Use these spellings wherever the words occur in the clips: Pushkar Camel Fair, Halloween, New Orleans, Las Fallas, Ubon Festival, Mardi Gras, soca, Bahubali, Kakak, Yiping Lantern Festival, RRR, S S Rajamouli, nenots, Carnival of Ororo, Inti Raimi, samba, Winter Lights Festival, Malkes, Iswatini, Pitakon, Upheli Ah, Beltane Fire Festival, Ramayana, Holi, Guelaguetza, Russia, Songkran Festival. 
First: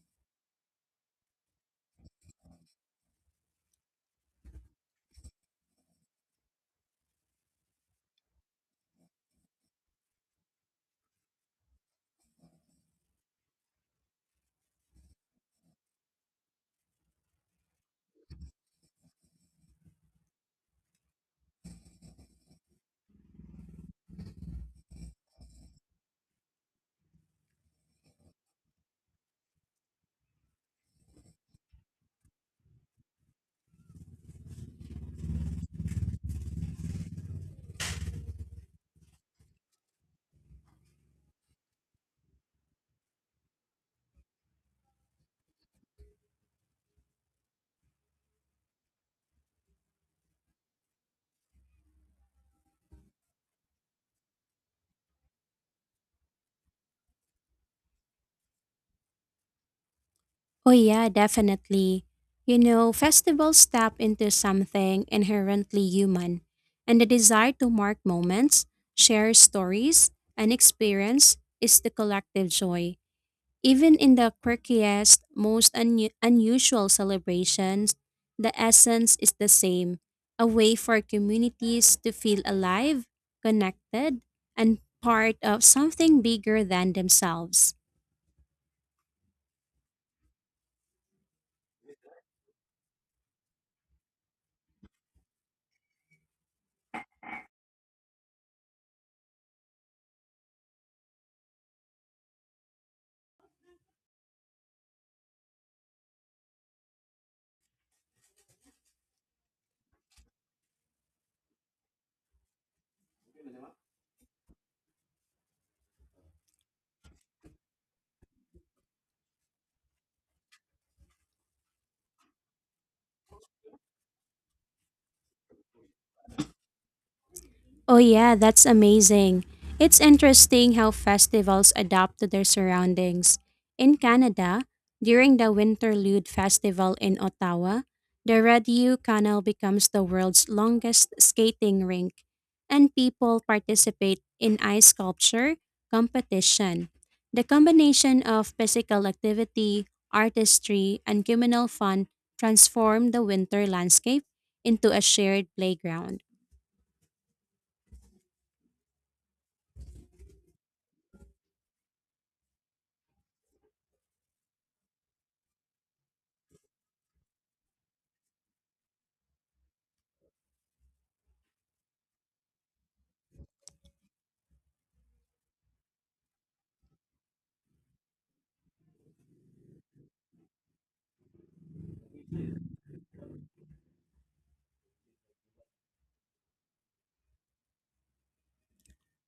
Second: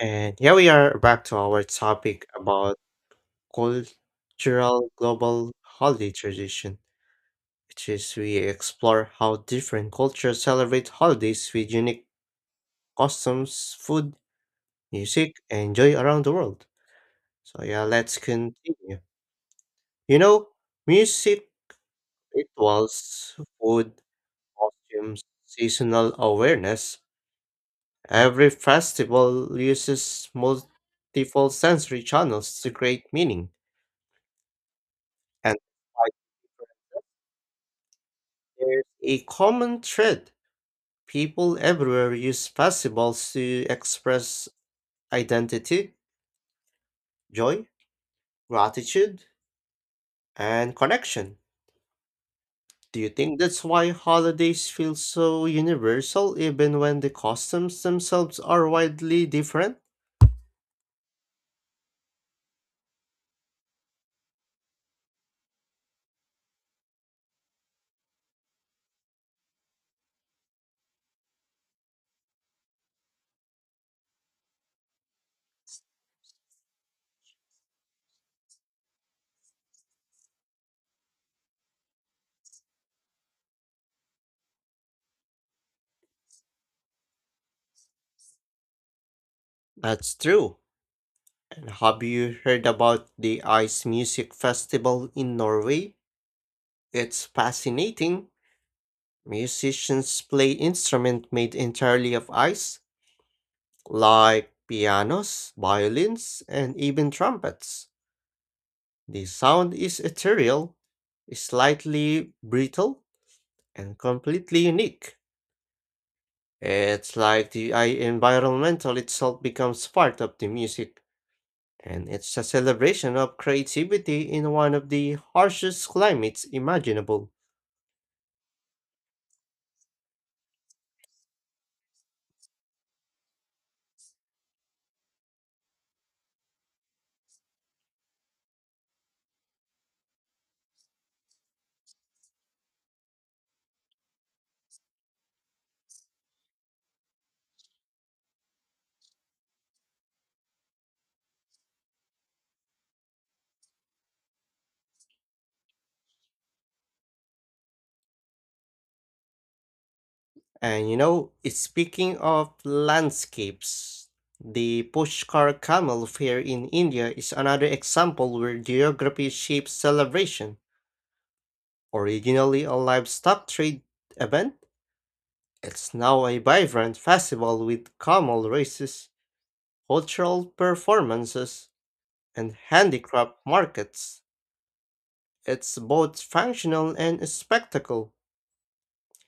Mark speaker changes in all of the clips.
Speaker 1: And here we are back to our topic about cultural global holiday tradition, which is we explore how different cultures celebrate holidays with unique customs, food, music, and joy around the world. So yeah, let's continue. You know, music, rituals, food, costumes, seasonal awareness. Every festival uses multiple sensory channels to create meaning and there's a common thread. People everywhere use festivals to express identity, joy, gratitude, and connection. Do you think that's why holidays feel so universal even when the customs themselves are widely different?
Speaker 2: Oh, yeah, definitely. You know, festivals tap into something inherently human, and the desire to mark moments, share stories, and experience is the collective joy. Even in the quirkiest, most unusual celebrations, the essence is the same, a way for communities to feel alive, connected, and part of something bigger than themselves.
Speaker 1: That's true. And have you heard about the Ice Music Festival in Norway? It's fascinating. Musicians play instruments made entirely of ice, like pianos, violins, and even trumpets. The sound is ethereal, slightly brittle, and completely unique. It's like the I environmental itself becomes part of the music, and it's a celebration of creativity in one of the harshest climates imaginable.
Speaker 2: Oh, yeah, that's amazing. It's interesting how festivals adapt to their surroundings. In Canada, during the Winterlude Festival in Ottawa, the Rideau Canal becomes the world's longest skating rink, and people participate in ice sculpture competition. The combination of physical activity, artistry, and communal fun transform the winter landscape into a shared playground.
Speaker 1: It's speaking of landscapes, the Pushkar Camel Fair in India is another example where geography shapes celebration. Originally a livestock trade event, it's now a vibrant festival with camel races, cultural performances, and handicraft markets. It's both functional and a spectacle,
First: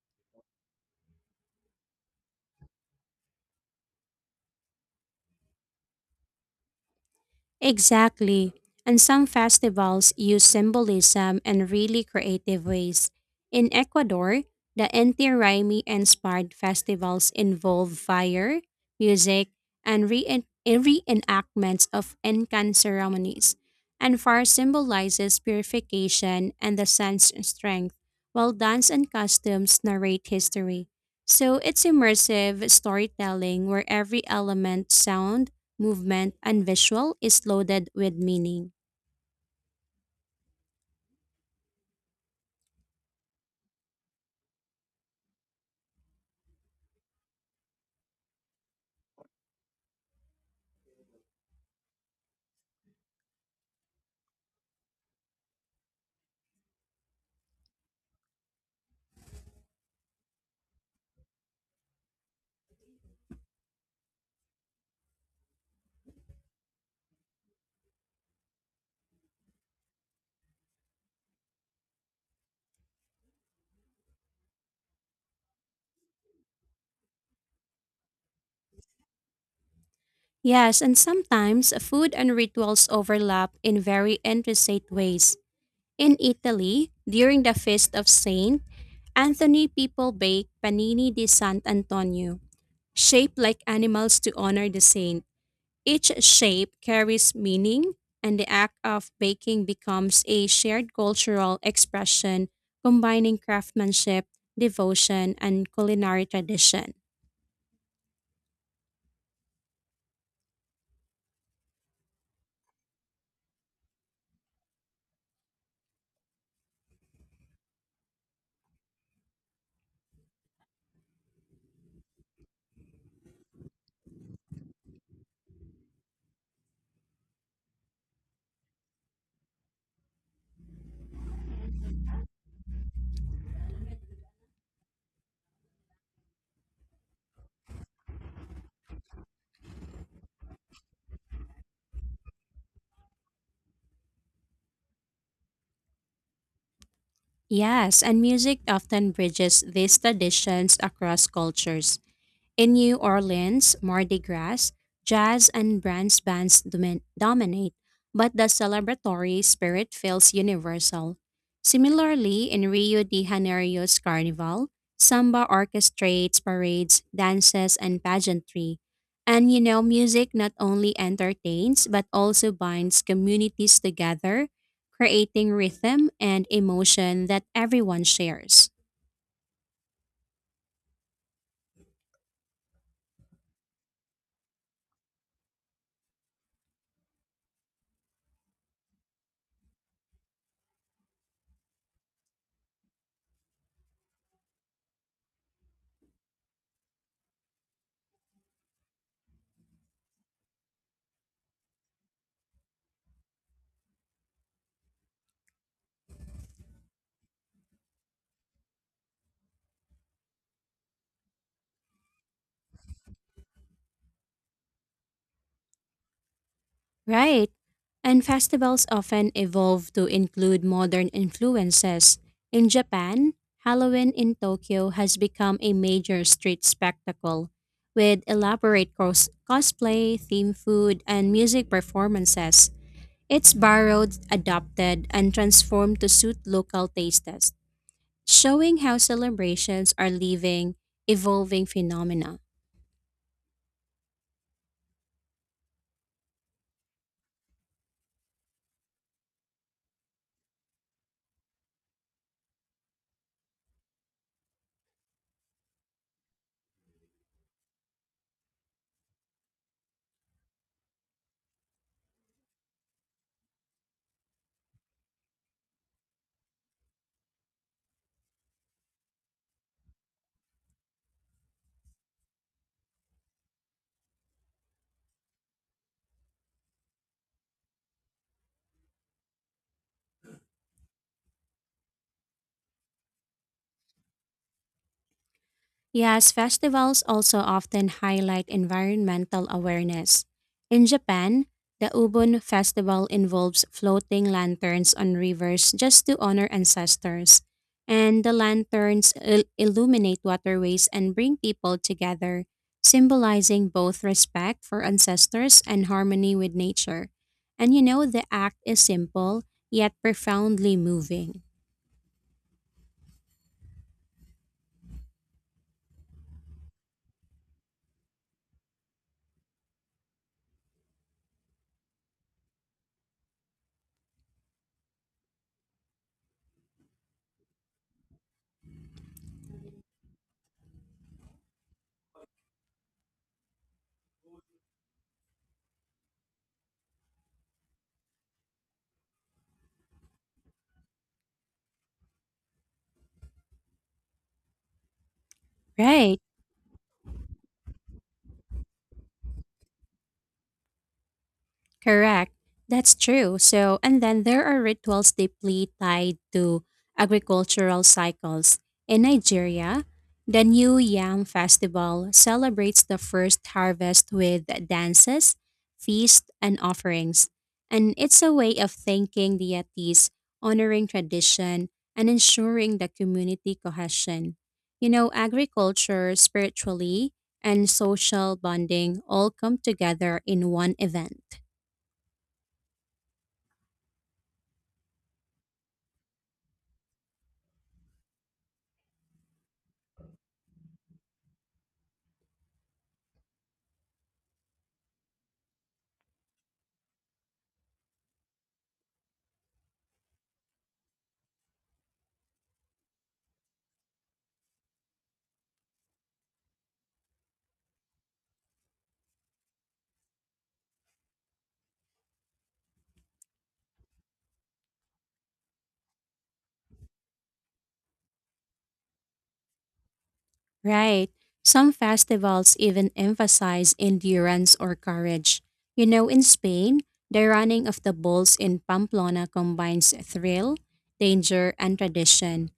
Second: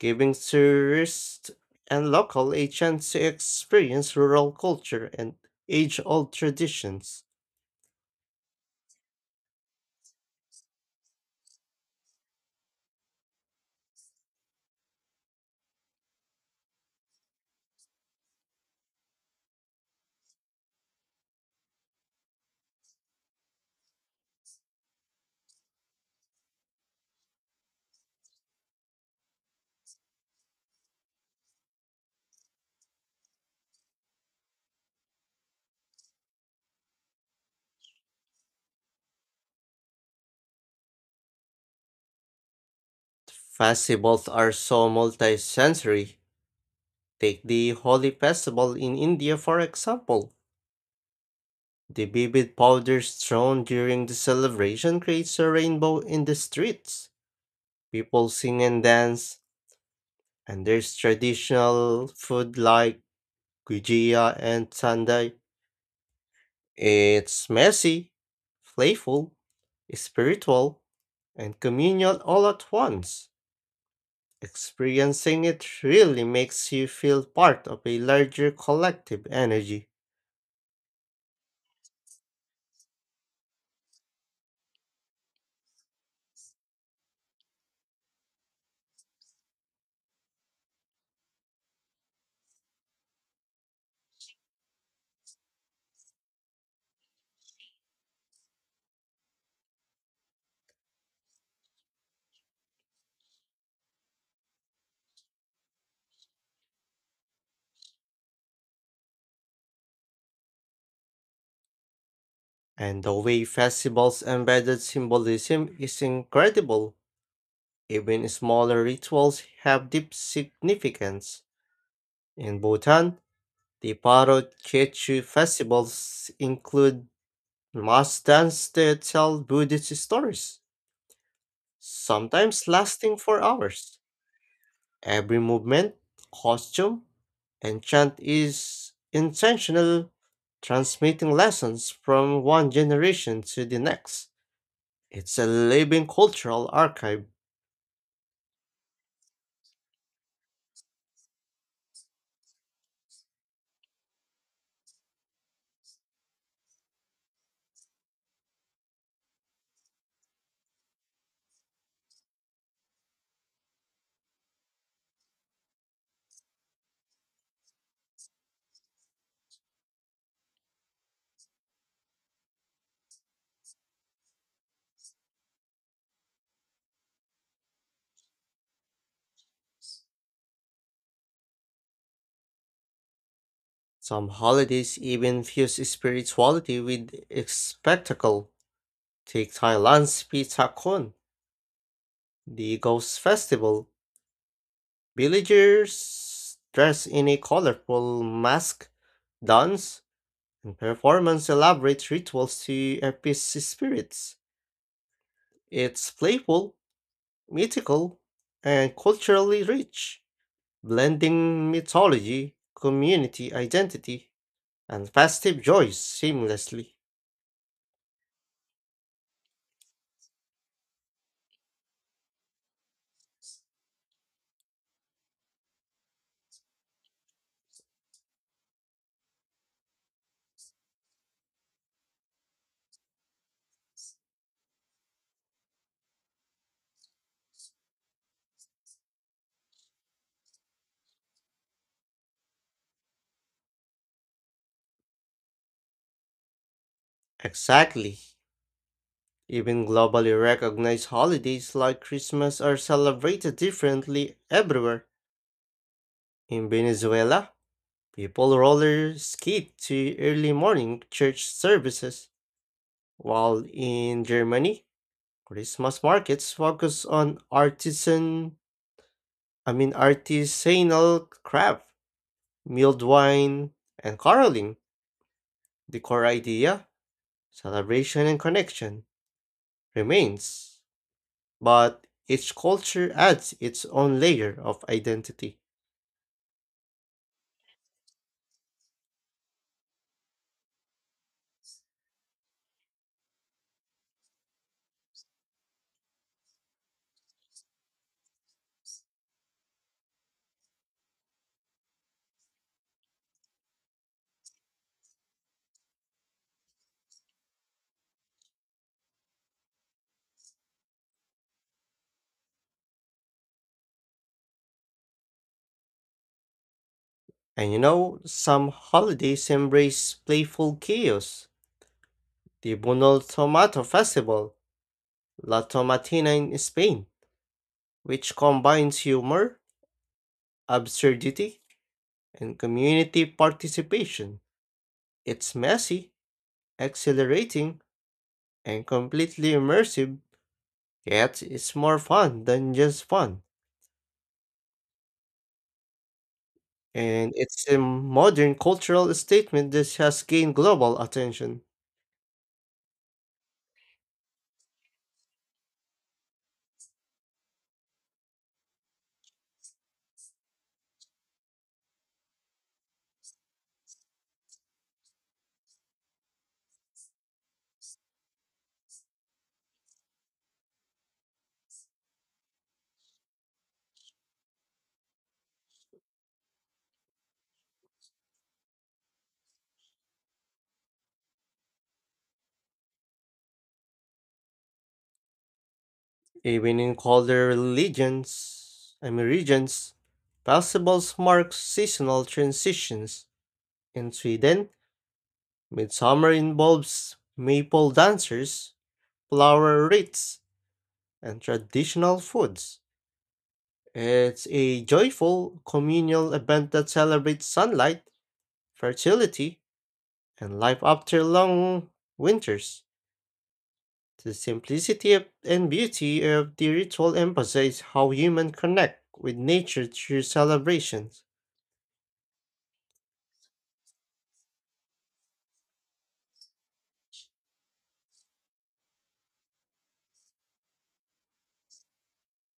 Speaker 1: giving tourists and local a chance to experience rural culture and age-old traditions.
Speaker 2: Exactly. And some festivals use symbolism in really creative ways. In Ecuador, the Inti Raimi inspired festivals involve fire, music, and reenactments of Incan ceremonies. And fire symbolizes purification and the sun's strength, while dance and costumes narrate history. So it's immersive storytelling where every element, sound, movement, and visual, is loaded with meaning.
Speaker 1: Festivals are so multi-sensory. Take the Holi festival in India for example. The vivid powders thrown during the celebration creates a rainbow in the streets. People sing and dance, and there's traditional food like gujia and sandai. It's messy, playful, spiritual, and communal all at once. Experiencing it really makes you feel part of a larger collective energy.
Speaker 2: Yes, and sometimes food and rituals overlap in very intricate ways. In Italy, during the feast of Saint Anthony, people bake panini di Sant'Antonio, shaped like animals to honor the saint. Each shape carries meaning, and the act of baking becomes a shared cultural expression combining craftsmanship, devotion, and culinary tradition.
Speaker 1: And the way festivals embedded symbolism is incredible. Even smaller rituals have deep significance. In Bhutan, the Paro Chechu festivals include mass dance that tell Buddhist stories, sometimes lasting for hours. Every movement, costume, and chant is intentional, transmitting lessons from one generation to the next. It's a living cultural archive.
Speaker 2: Yes, and music often bridges these traditions across cultures. In New Orleans, Mardi Gras, jazz and brass bands dominate, but the celebratory spirit feels universal. Similarly, in Rio de Janeiro's carnival, samba orchestrates parades, dances, and pageantry. And you know, music not only entertains but also binds communities together, creating rhythm and emotion that everyone shares.
Speaker 1: Some holidays even fuse spirituality with a spectacle. Take Thailand's Pitakon, the Ghost Festival. Villagers dress in a colorful mask, dance. The performance elaborates rituals to appease spirits. It's playful, mythical, and culturally rich, blending mythology, community identity, and festive joys seamlessly.
Speaker 2: Right. And festivals often evolve to include modern influences. In Japan, Halloween in Tokyo has become a major street spectacle, with elaborate cosplay, theme food, and music performances. It's borrowed, adopted, and transformed to suit local tastes, showing how celebrations are living, evolving phenomena.
Speaker 1: Exactly. Even globally recognized holidays like Christmas are celebrated differently everywhere. In Venezuela, people roller skate to early morning church services, while in Germany, Christmas markets focus on artisanal craft, milled wine, and caroling. The core idea, celebration and connection, remains, but each culture adds its own layer of identity.
Speaker 2: Yes, festivals also often highlight environmental awareness. In Japan, the Ubon Festival involves floating lanterns on rivers just to honor ancestors. And the lanterns illuminate waterways and bring people together, symbolizing both respect for ancestors and harmony with nature. And you know, the act is simple, yet profoundly moving.
Speaker 1: Some holidays embrace playful chaos. The Bunol Tomato Festival, La Tomatina in Spain, which combines humor, absurdity, and community participation. It's messy, exhilarating, and completely immersive, yet it's more fun than just fun.
Speaker 2: Right.
Speaker 1: And it's a modern cultural statement that has gained global attention.
Speaker 2: Correct. That's true. So, and then there are rituals deeply tied to agricultural cycles. In Nigeria, the New Yam Festival celebrates the first harvest with dances, feasts, and offerings. And it's a way of thanking deities, honoring tradition, and ensuring the community cohesion. You know, agriculture, spiritually, and social bonding all come together in one event.
Speaker 1: Even in colder religions, I mean regions, festivals mark seasonal transitions. In Sweden, midsummer involves maple dancers, flower wreaths, and traditional foods. It's a joyful communal event that celebrates sunlight, fertility, and life after long winters. The simplicity of- and beauty of the ritual emphasize how humans connect with nature through
Speaker 2: Right.
Speaker 1: celebrations.
Speaker 2: Some festivals even emphasize endurance or courage. You know, in Spain, the running of the bulls in Pamplona combines thrill, danger, and tradition.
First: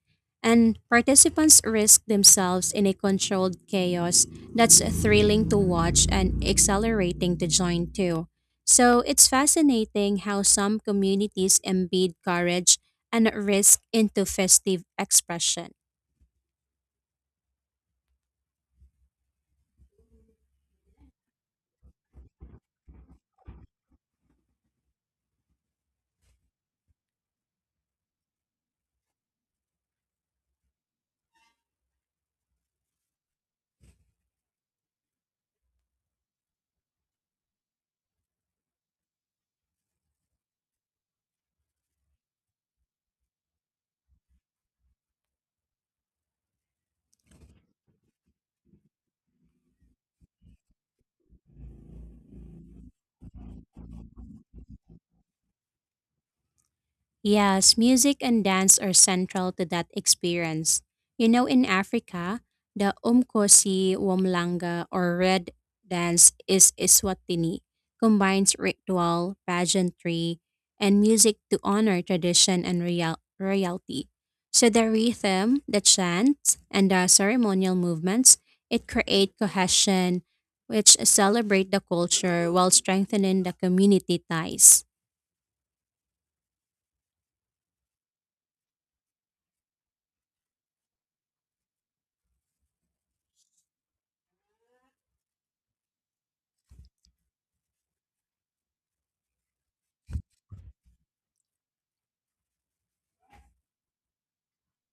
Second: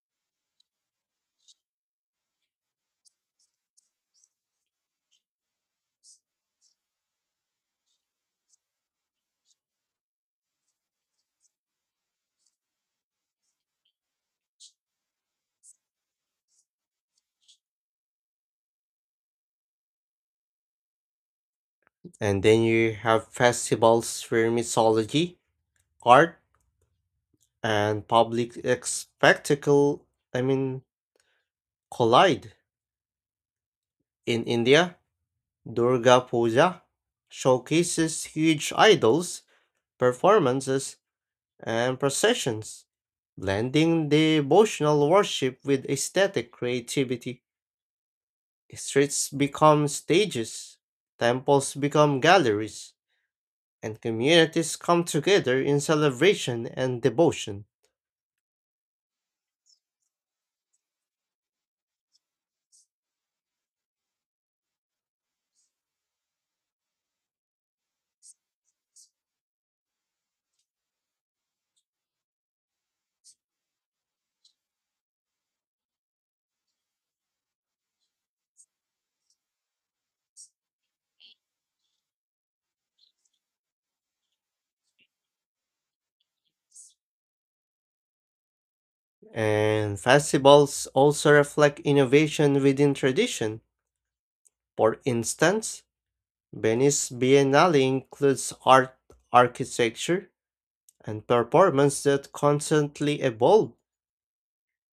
Speaker 2: And participants risk themselves in a controlled chaos that's thrilling to watch and exhilarating to join too. So it's fascinating how some communities embed courage and risk into festive expression.
Speaker 1: And then you have festivals where mythology, art, and public ex- spectacle, I mean, collide. In India, Durga Puja showcases huge idols, performances, and processions, blending devotional worship with aesthetic creativity. Streets become stages, temples become galleries, and communities come together in celebration and devotion.
Speaker 2: Yes, music and dance are central to that experience. You know, in Africa, the Umkosi, Womlanga, or Red dance is Iswatini, combines ritual, pageantry, and music to honor tradition and royalty. So the rhythm, the chants, and the ceremonial movements, it create cohesion, which celebrate the culture while strengthening the community ties.
Speaker 1: And festivals also reflect innovation within tradition. For instance, Venice Biennale includes art, architecture, and performance that constantly evolve.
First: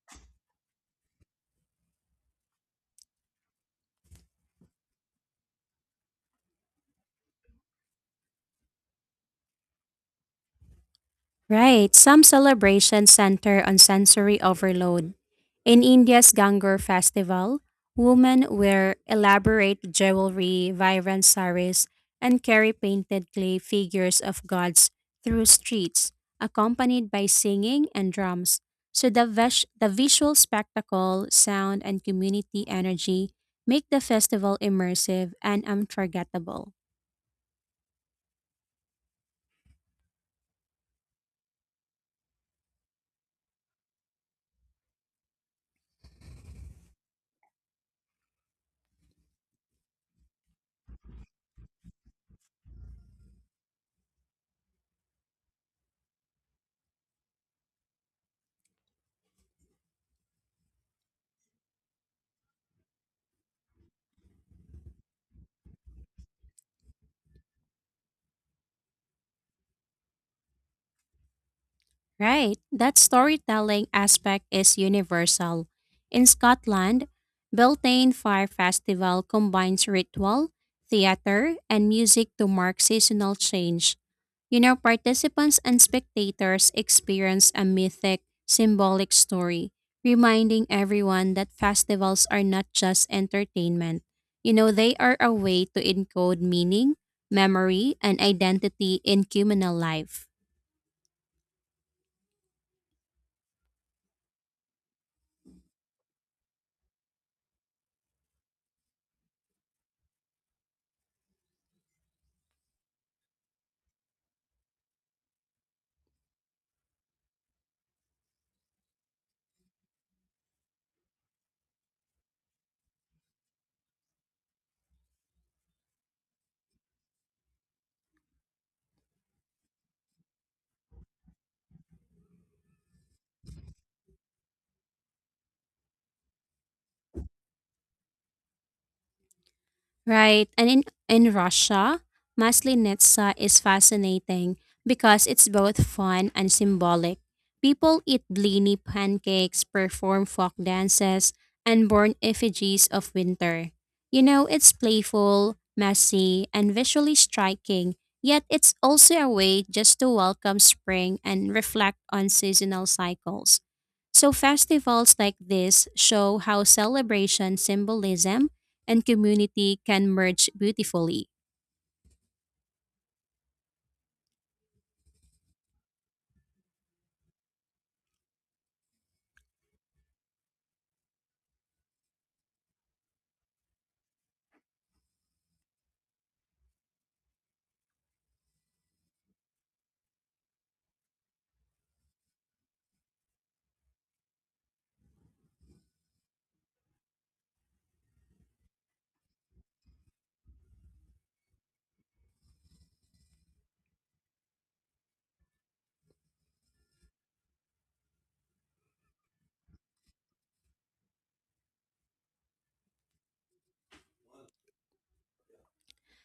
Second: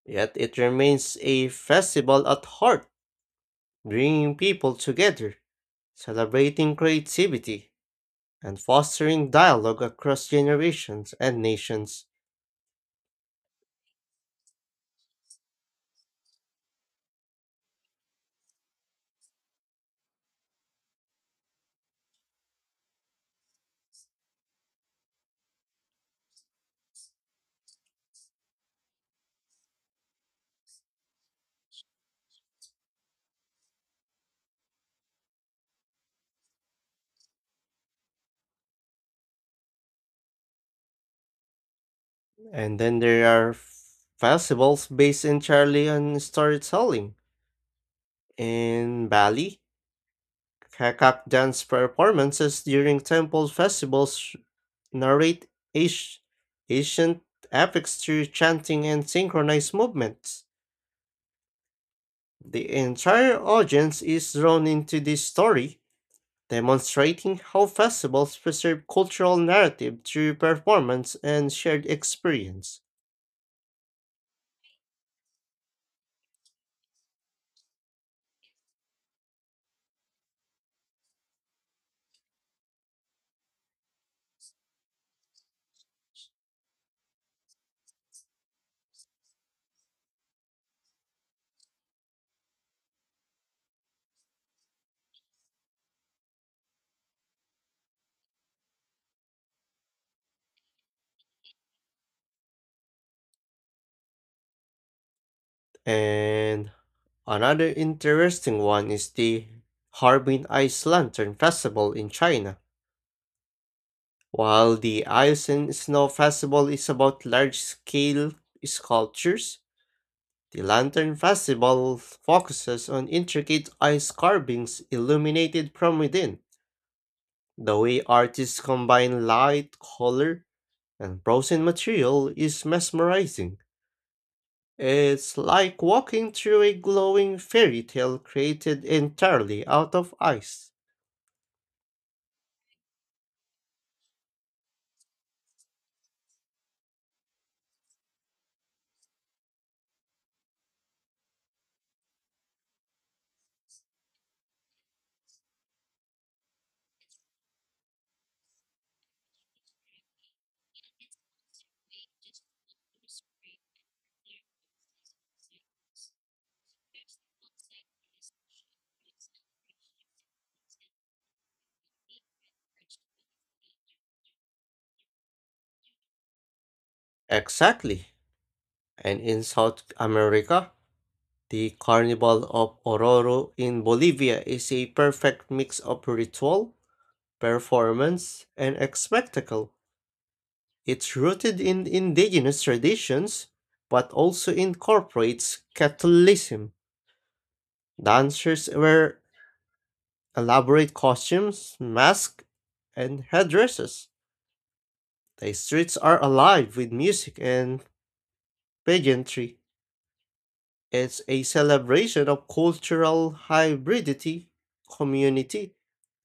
Speaker 1: Yet it remains a festival at heart, bringing people together, celebrating creativity, and fostering dialogue across generations and
Speaker 2: Right,
Speaker 1: nations.
Speaker 2: some celebrations center on sensory overload. In India's Gangur festival, women wear elaborate jewelry, vibrant saris, and carry painted clay figures of gods through streets, accompanied by singing and drums. So the, the visual spectacle, sound, and community energy make the festival immersive and unforgettable.
Speaker 1: And then there are festivals based entirely on storytelling. In Bali, Kakak dance performances during temple festivals narrate ash- ancient epics through chanting and synchronized movements. The entire audience is drawn into this story, demonstrating how festivals preserve cultural narrative through performance and shared
Speaker 2: Right,
Speaker 1: experience.
Speaker 2: that storytelling aspect is universal. In Scotland, Beltane Fire Festival combines ritual, theater, and music to mark seasonal change. You know, participants and spectators experience a mythic, symbolic story, reminding everyone that festivals are not just entertainment. You know, they are a way to encode meaning, memory, and identity in communal life.
Speaker 1: And another interesting one is the Harbin Ice Lantern Festival in China. While the Ice and Snow Festival is about large scale sculptures, the Lantern Festival focuses on intricate ice carvings illuminated from within. The way artists combine light, color, and frozen material is mesmerizing. It's like walking through a glowing fairy tale created entirely out of
Speaker 2: Right. And
Speaker 1: ice.
Speaker 2: in Russia, Maslenitsa is fascinating because it's both fun and symbolic. People eat blini pancakes, perform folk dances, and burn effigies of winter. You know, it's playful, messy, and visually striking, yet it's also a way just to welcome spring and reflect on seasonal cycles. So, festivals like this show how celebration symbolism and community can merge beautifully.
Speaker 1: Exactly. And in South America, the Carnival of Ororo in Bolivia is a perfect mix of ritual, performance, and spectacle. It's rooted in indigenous traditions, but also incorporates Catholicism. Dancers wear elaborate costumes, masks, and headdresses. The streets are alive with music and pageantry. It's a celebration of cultural hybridity, community,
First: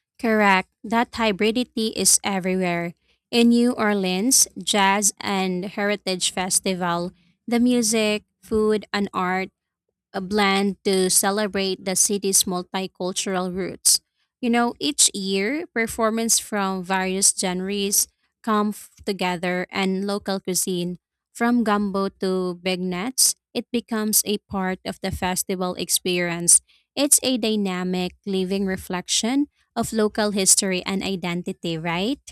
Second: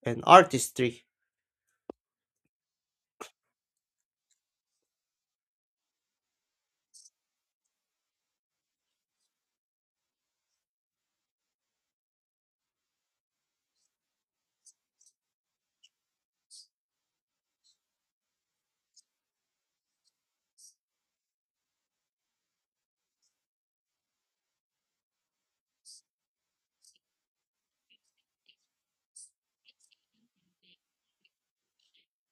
Speaker 1: and
Speaker 2: Correct,
Speaker 1: artistry.
Speaker 2: that hybridity is everywhere. In New Orleans, jazz and heritage festival, the music, food, and art a blend to celebrate the city's multicultural roots. You know, each year, performance from various genres come together and local cuisine, from gumbo to beignets, it becomes a part of the festival experience. It's a dynamic, living reflection of local history and identity, right?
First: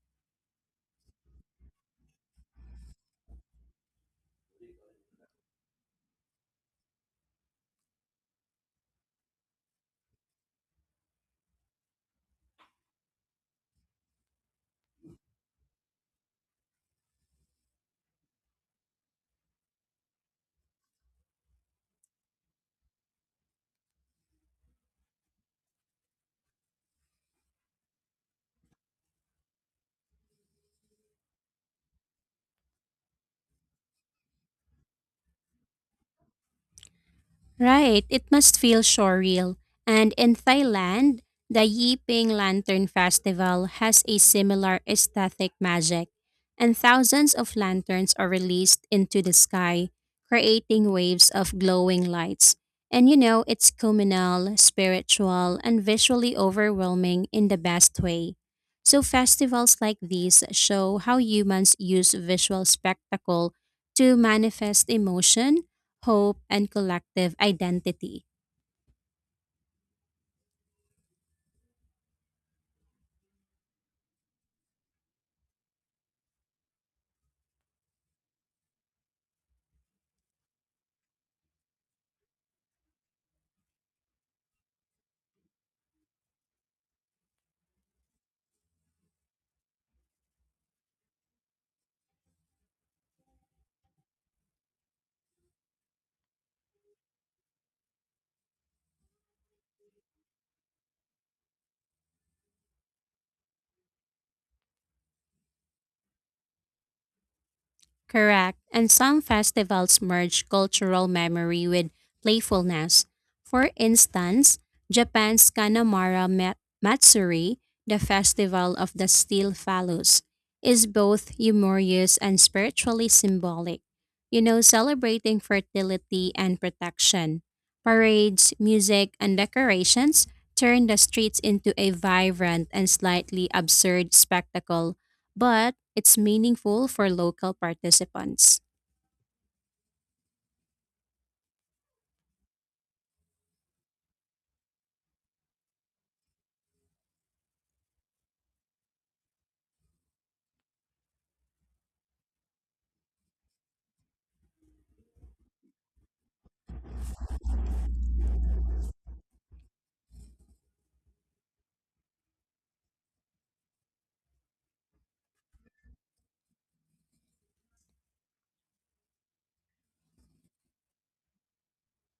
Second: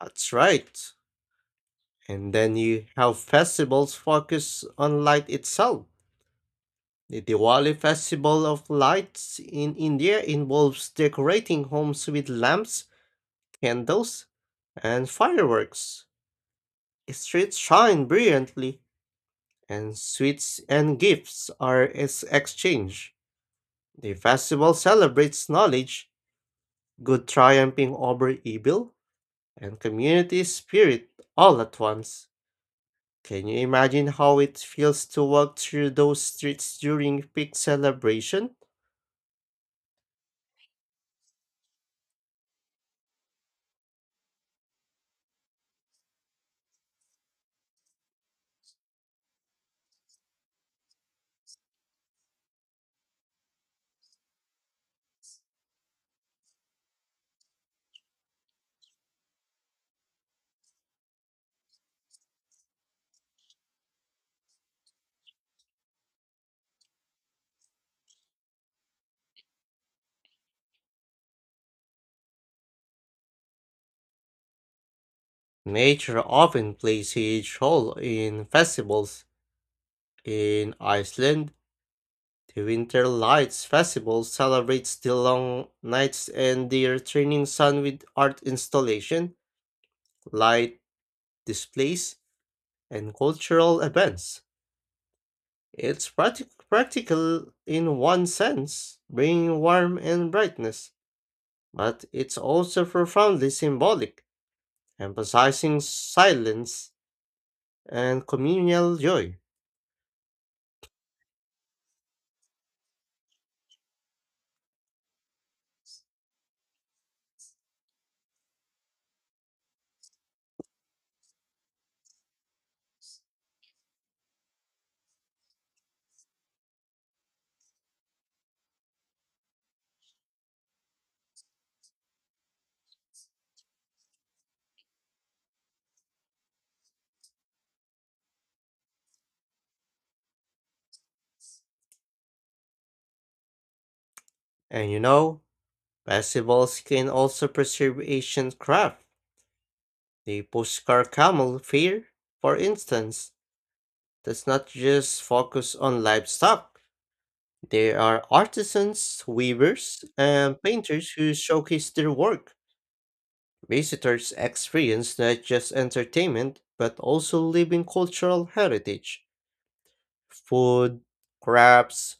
Speaker 1: That's right. And then you have festivals focused on light itself. The Diwali festival of lights in India involves decorating homes with lamps, candles, and fireworks. Streets shine brilliantly, and sweets and gifts are exchanged. The festival celebrates knowledge, good triumphing over evil, and community spirit all at once. Can you imagine how it feels to walk through those streets during peak
Speaker 2: Right, it
Speaker 1: celebration?
Speaker 2: must feel surreal. And in Thailand, the Yiping Lantern Festival has a similar aesthetic magic, and thousands of lanterns are released into the sky, creating waves of glowing lights. And you know, it's communal, spiritual, and visually overwhelming in the best way. So, festivals like these show how humans use visual spectacle to manifest emotion, hope, and collective identity.
Speaker 1: Nature often plays a huge role in festivals. In Iceland, the Winter Lights Festival celebrates the long nights and the returning sun with art installation, light displays, and cultural events. It's practical in one sense, bringing warmth and brightness, but it's also profoundly symbolic, emphasizing silence and
Speaker 2: Correct. And
Speaker 1: communal
Speaker 2: some
Speaker 1: joy.
Speaker 2: festivals merge cultural memory with playfulness. For instance, Japan's Kanamara Matsuri, the festival of the steel phallus, is both humorous and spiritually symbolic. You know, celebrating fertility and protection. Parades, music, and decorations turn the streets into a vibrant and slightly absurd spectacle, but it's meaningful for local participants.
Speaker 1: And you know, festivals can also preserve ancient craft. The Pushkar Camel Fair, for instance, does not just focus on livestock. There are artisans, weavers, and painters who showcase their work. Visitors experience not just entertainment, but also living cultural heritage. Food, crafts,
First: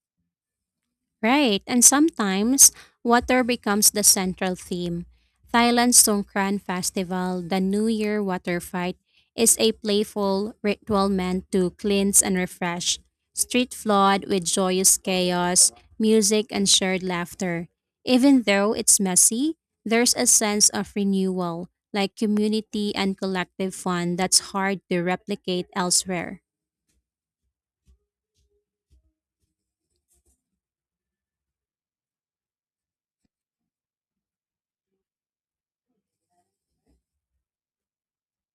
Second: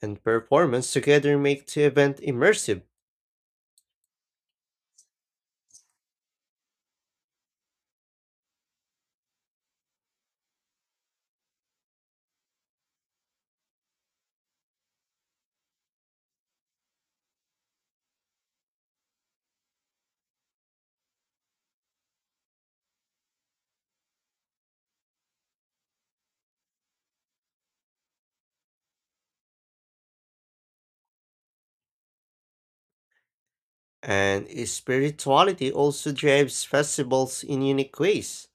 Speaker 1: and performance together
Speaker 2: Right,
Speaker 1: make the
Speaker 2: and
Speaker 1: event
Speaker 2: sometimes
Speaker 1: immersive,
Speaker 2: water becomes the central theme. Thailand's Songkran Festival, the New Year water fight, is a playful ritual meant to cleanse and refresh. Street flawed with joyous chaos, music, and shared laughter. Even though it's messy, there's a sense of renewal, like community and collective fun that's hard to replicate elsewhere.
Speaker 1: and spirituality also drives festivals in unique ways.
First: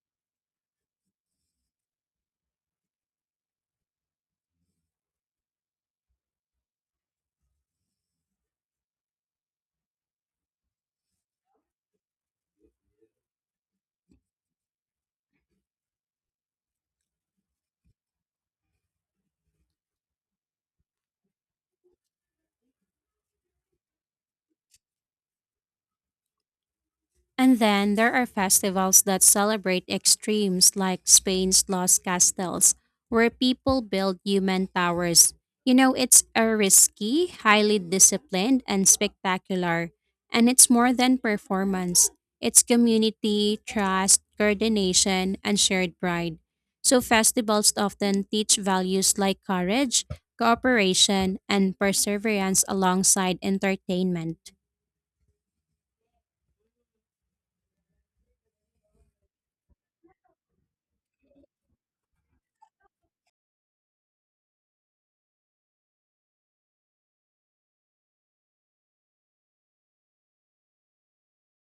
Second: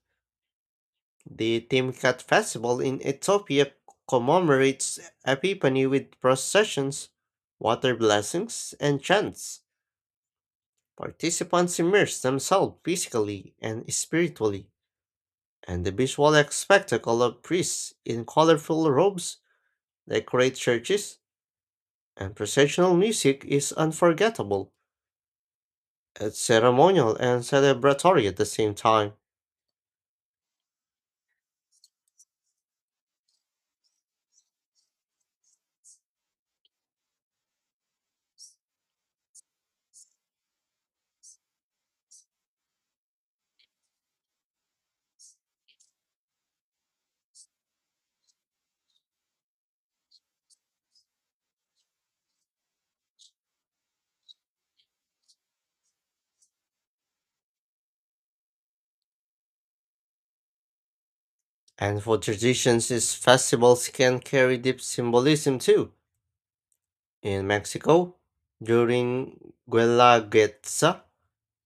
Speaker 1: The Timkat festival in Ethiopia commemorates Epiphany with processions, water blessings, and chants. Participants immerse themselves physically and spiritually, and the visual spectacle of priests in colorful robes, decorate churches, and processional music is unforgettable. It's ceremonial and
Speaker 2: And then there are
Speaker 1: celebratory at the same
Speaker 2: festivals
Speaker 1: time.
Speaker 2: that celebrate extremes like Spain's Lost Castles, where people build human towers. You know, it's a risky, highly disciplined, and spectacular. And it's more than performance. It's community, trust, coordination, and shared pride. So festivals often teach values like courage, cooperation, and perseverance alongside entertainment.
Speaker 1: And for traditions, these festivals can carry deep symbolism too. In Mexico, during Guelaguetza,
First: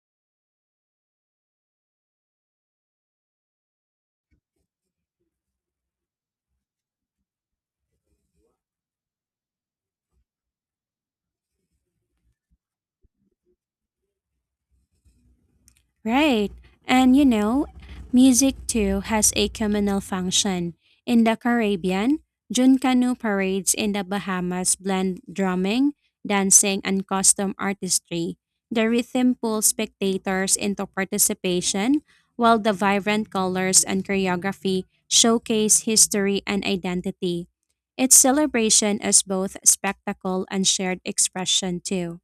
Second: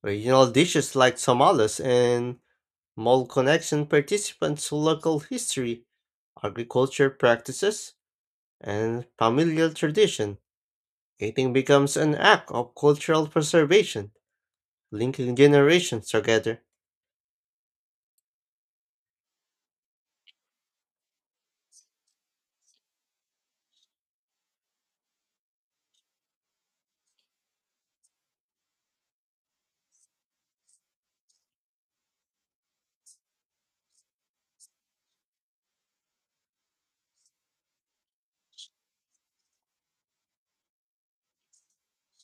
Speaker 1: regional dishes like tamales and mole connection participants to local history, agriculture practices, and familial tradition. Eating becomes an act of cultural preservation, linking generations
Speaker 2: Right.
Speaker 1: together.
Speaker 2: And you know, music too has a communal function. In the Caribbean, Junkanoo parades in the Bahamas blend drumming, dancing, and custom artistry. The rhythm pulls spectators into participation, while the vibrant colors and choreography showcase history and identity. It's celebration as both spectacle and shared expression too.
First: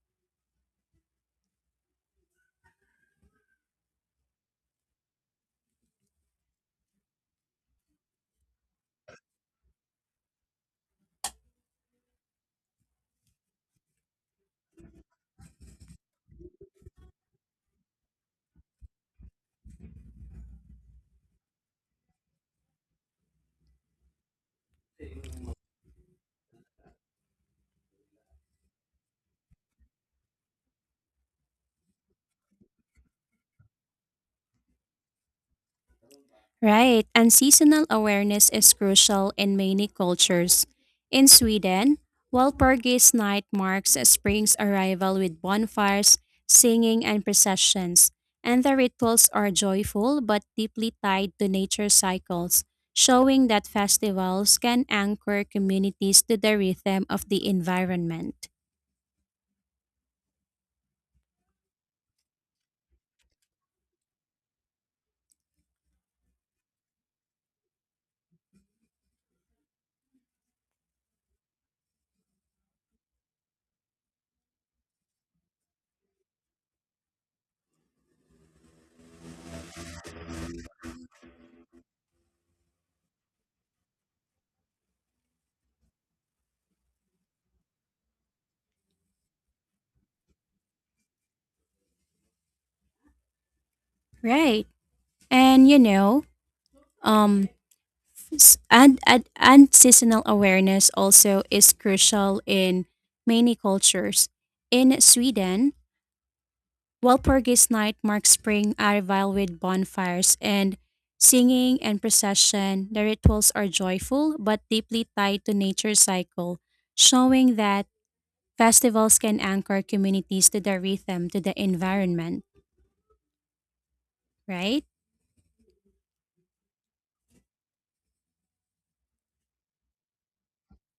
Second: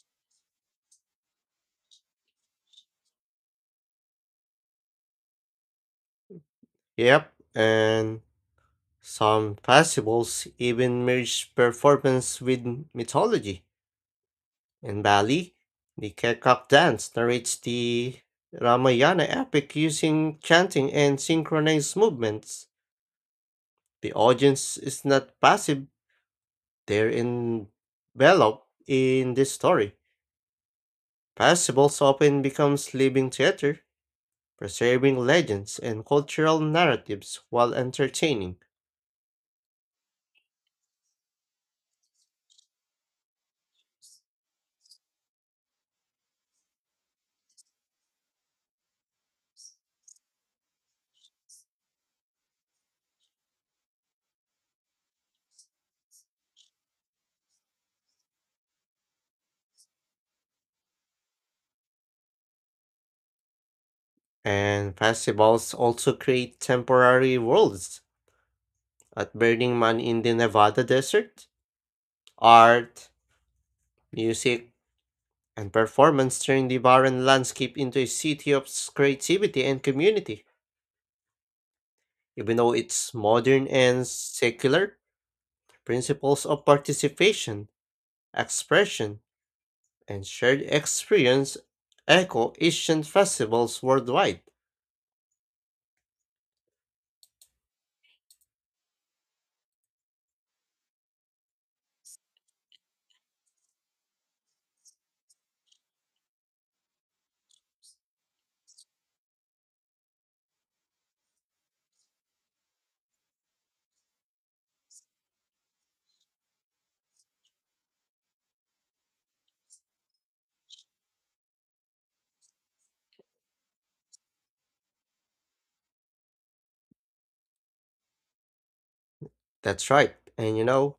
Speaker 1: Yep, and some festivals even merge performance with mythology. In Bali, the Kekak dance narrates the Ramayana epic using chanting and synchronized movements. The audience is not passive, they're enveloped in this story. Festivals often becomes living theater, preserving legends and cultural
Speaker 2: Right, and
Speaker 1: narratives while
Speaker 2: seasonal awareness
Speaker 1: entertaining.
Speaker 2: is crucial in many cultures. In Sweden, Walpurgis Night marks spring's arrival with bonfires, singing, and processions, and the rituals are joyful but deeply tied to nature cycles, showing that festivals can anchor communities to the rhythm of the environment.
Speaker 1: And festivals also create temporary worlds. At Burning Man in the Nevada desert, art, music, and performance turned the barren landscape into a city of creativity and community. Even though it's modern and secular, principles of participation, expression, and shared experience echo Asian festivals worldwide.
Speaker 2: Right, and you know, um, and seasonal awareness also is crucial in many cultures. In Sweden, Walpurgis Night marks spring arrival with bonfires and singing and procession. The rituals are joyful but deeply tied to nature's cycle, showing that festivals can anchor communities to the rhythm, to the environment, right?
Speaker 1: That's right, and you know,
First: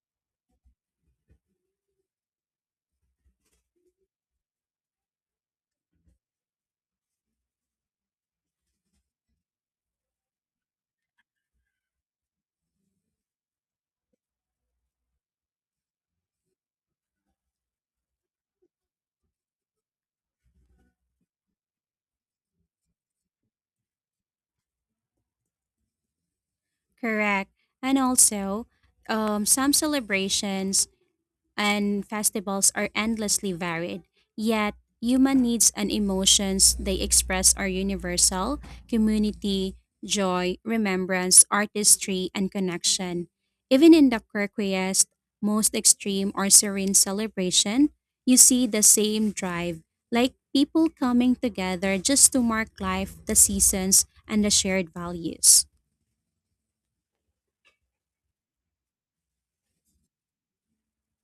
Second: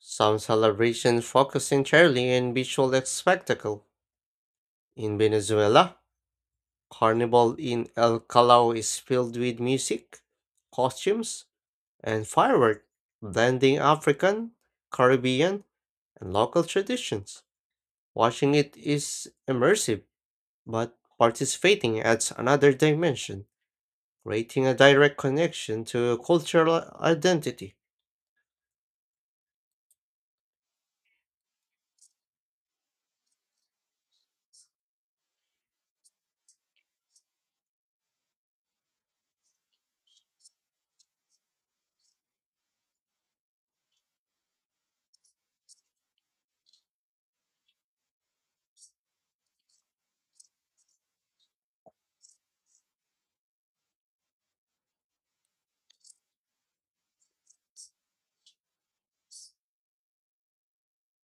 Speaker 1: some celebrations focus entirely on visual spectacle. In Venezuela, Carnival in El Callao is filled with music, costumes, and firework, blending African, Caribbean, and local traditions. Watching it is immersive, but participating adds another dimension, creating a direct connection to cultural
Speaker 2: Correct.
Speaker 1: identity.
Speaker 2: And also, some celebrations and festivals are endlessly varied. Yet, human needs and emotions they express are universal, community, joy, remembrance, artistry, and connection. Even in the quirkiest, most extreme, or serene celebration, you see the same drive, like people coming together just to mark life, the seasons, and the shared values.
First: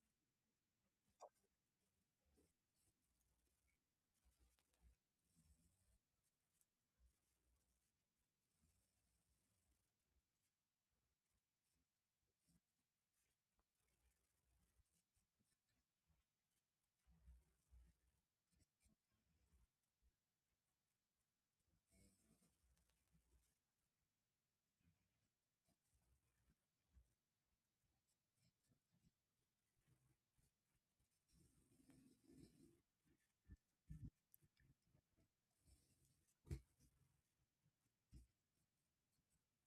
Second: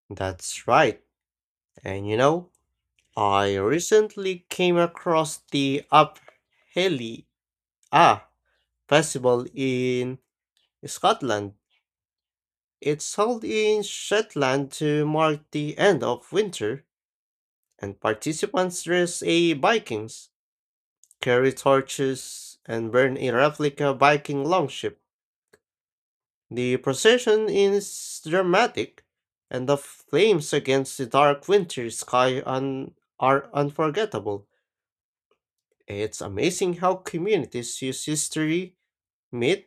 Speaker 1: That's right. And you know, I recently came across the Upheli Ah festival in Scotland. It's held in Shetland to mark the end of winter and participants dress as Vikings, carry torches, and burn a replica Viking longship. The procession is dramatic, and the flames against the dark winter sky are unforgettable. It's amazing how communities use history, myth,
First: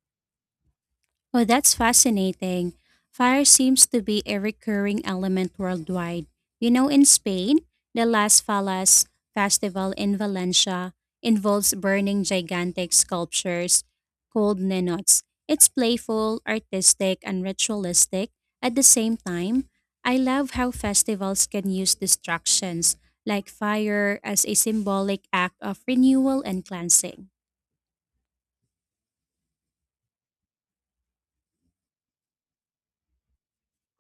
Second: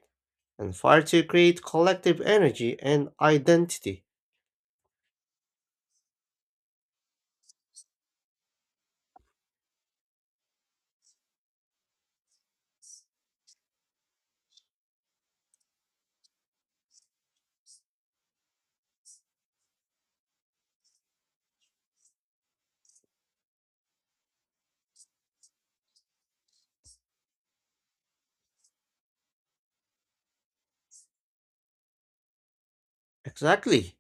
Speaker 1: and fire to
Speaker 2: Oh,
Speaker 1: create
Speaker 2: that's
Speaker 1: collective
Speaker 2: fascinating.
Speaker 1: energy and
Speaker 2: Fire seems to
Speaker 1: identity.
Speaker 2: be a recurring element worldwide. You know, in Spain, the Las Fallas festival in Valencia involves burning gigantic sculptures called nenots. It's playful, artistic, and ritualistic. At the same time, I love how festivals can use distractions like fire as a symbolic act of renewal and cleansing.
Speaker 1: Exactly.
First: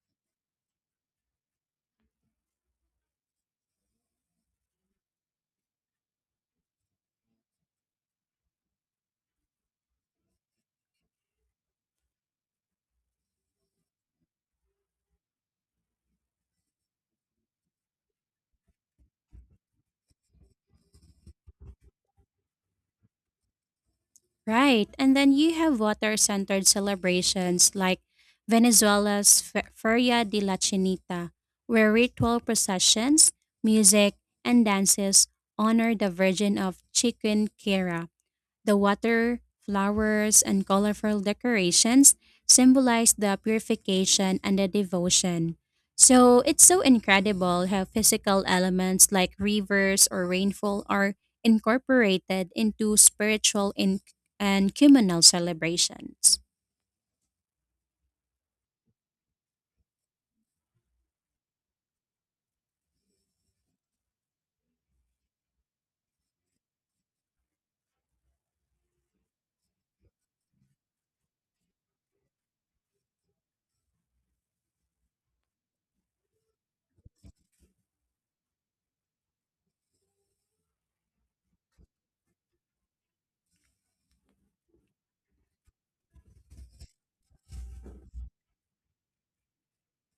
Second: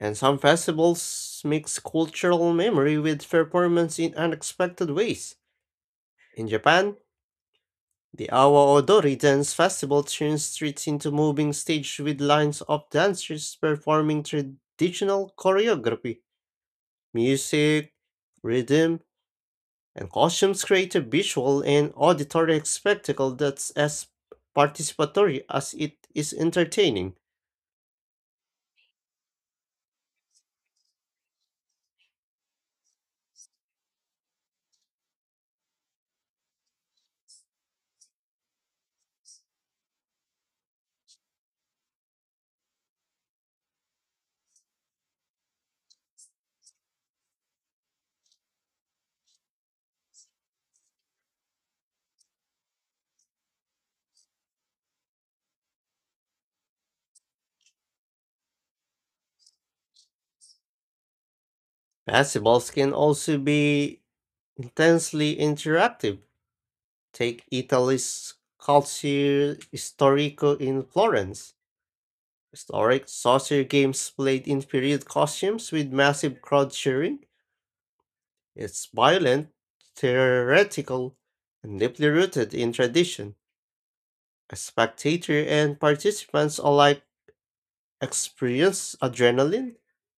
Speaker 1: And some festivals mix cultural memory with performance in unexpected ways. In Japan, the Awa Odori dance festival turns streets into moving stage with lines of dancers performing traditional choreography. Music, rhythm, and costumes create a visual and auditory spectacle that's as
Speaker 2: Right. And then
Speaker 1: participatory
Speaker 2: you
Speaker 1: as
Speaker 2: have
Speaker 1: it
Speaker 2: water
Speaker 1: is
Speaker 2: centered
Speaker 1: entertaining.
Speaker 2: celebrations like Venezuela's Feria de la Chinita, where ritual processions, music, and dances honor the Virgin of Chiquinquira. The water, flowers, and colorful decorations symbolize the purification and the devotion. So it's so incredible how physical elements like rivers or rainfall are incorporated into spiritual and communal celebrations.
Speaker 1: Festivals can also be intensely interactive. Take Italy's Calcio Storico in Florence. Historic saucer games played in period costumes with massive crowd cheering. It's violent, theoretical, and deeply rooted in tradition. A spectator and participants alike experience adrenaline,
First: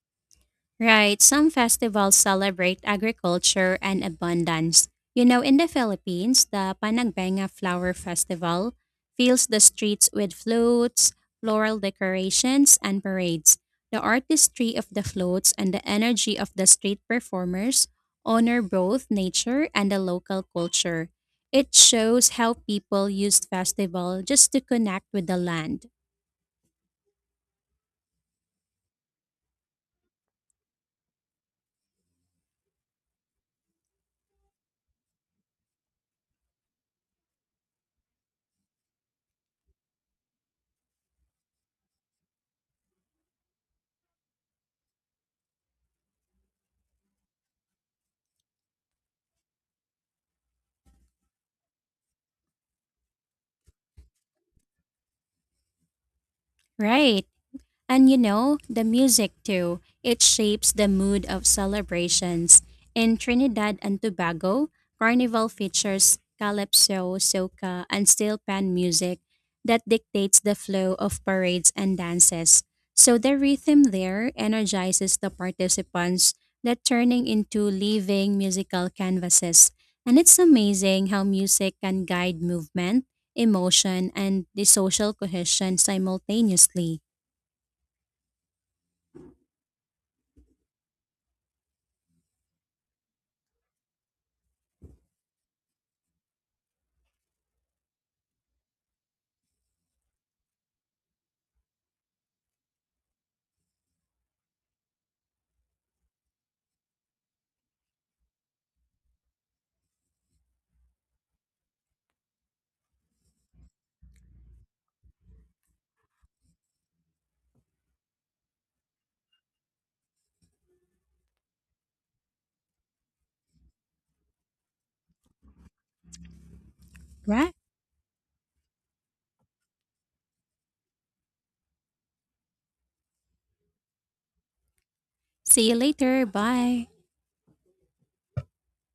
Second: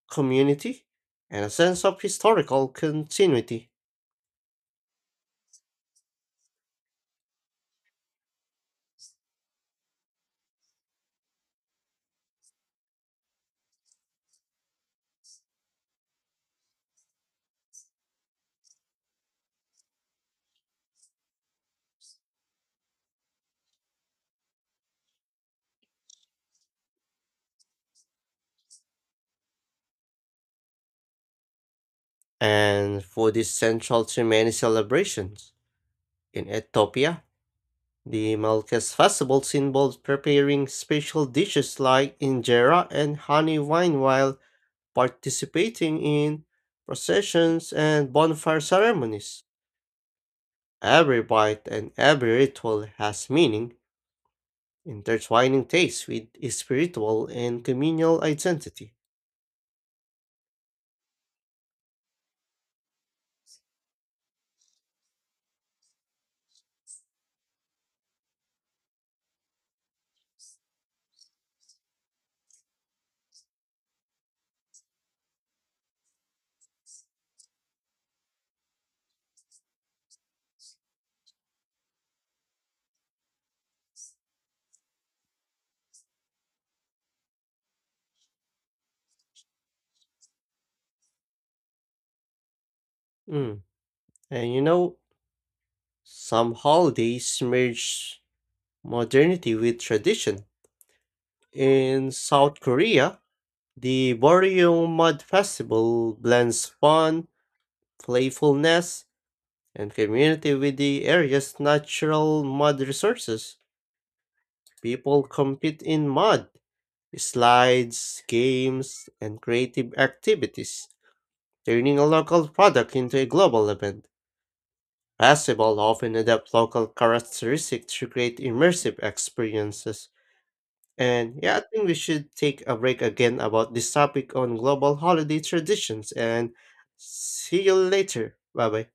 Speaker 1: community,
Speaker 2: Right,
Speaker 1: and a
Speaker 2: some
Speaker 1: sense of
Speaker 2: festivals
Speaker 1: historical
Speaker 2: celebrate
Speaker 1: continuity.
Speaker 2: agriculture and abundance. You know, in the Philippines, the Panagbenga Flower Festival fills the streets with floats, floral decorations, and parades. The artistry of the floats and the energy of the street performers honor both nature and the local culture. It shows how people used festival just to connect with the land.
Speaker 1: And food is central to many celebrations. In Ethiopia, the Malkes festivals involved preparing special dishes like injera and honey wine while participating in processions and bonfire ceremonies. Every bite and every ritual has meaning, intertwining taste with a
Speaker 2: Right.
Speaker 1: spiritual and
Speaker 2: And you
Speaker 1: communal
Speaker 2: know, the
Speaker 1: identity.
Speaker 2: music too, it shapes the mood of celebrations. In Trinidad and Tobago, Carnival features calypso, soca, and steel pan music that dictates the flow of parades and dances. So the rhythm there energizes the participants that turning into living musical canvases. And it's amazing how music can guide movement, emotion, and the social cohesion simultaneously.
Speaker 1: Mm. And you know, some holidays merge modernity with tradition. In South Korea, the Boryeong Mud Festival blends fun, playfulness, and community with the area's natural mud resources. People compete in mud, slides, games, and creative activities, turning a local product into a global event. Festival often adapt local
Speaker 2: Right.
Speaker 1: characteristics to create immersive experiences. And yeah, I think we should take a break again about this topic on global holiday
Speaker 2: See you
Speaker 1: traditions
Speaker 2: later.
Speaker 1: and
Speaker 2: Bye.
Speaker 1: see you later. Bye bye.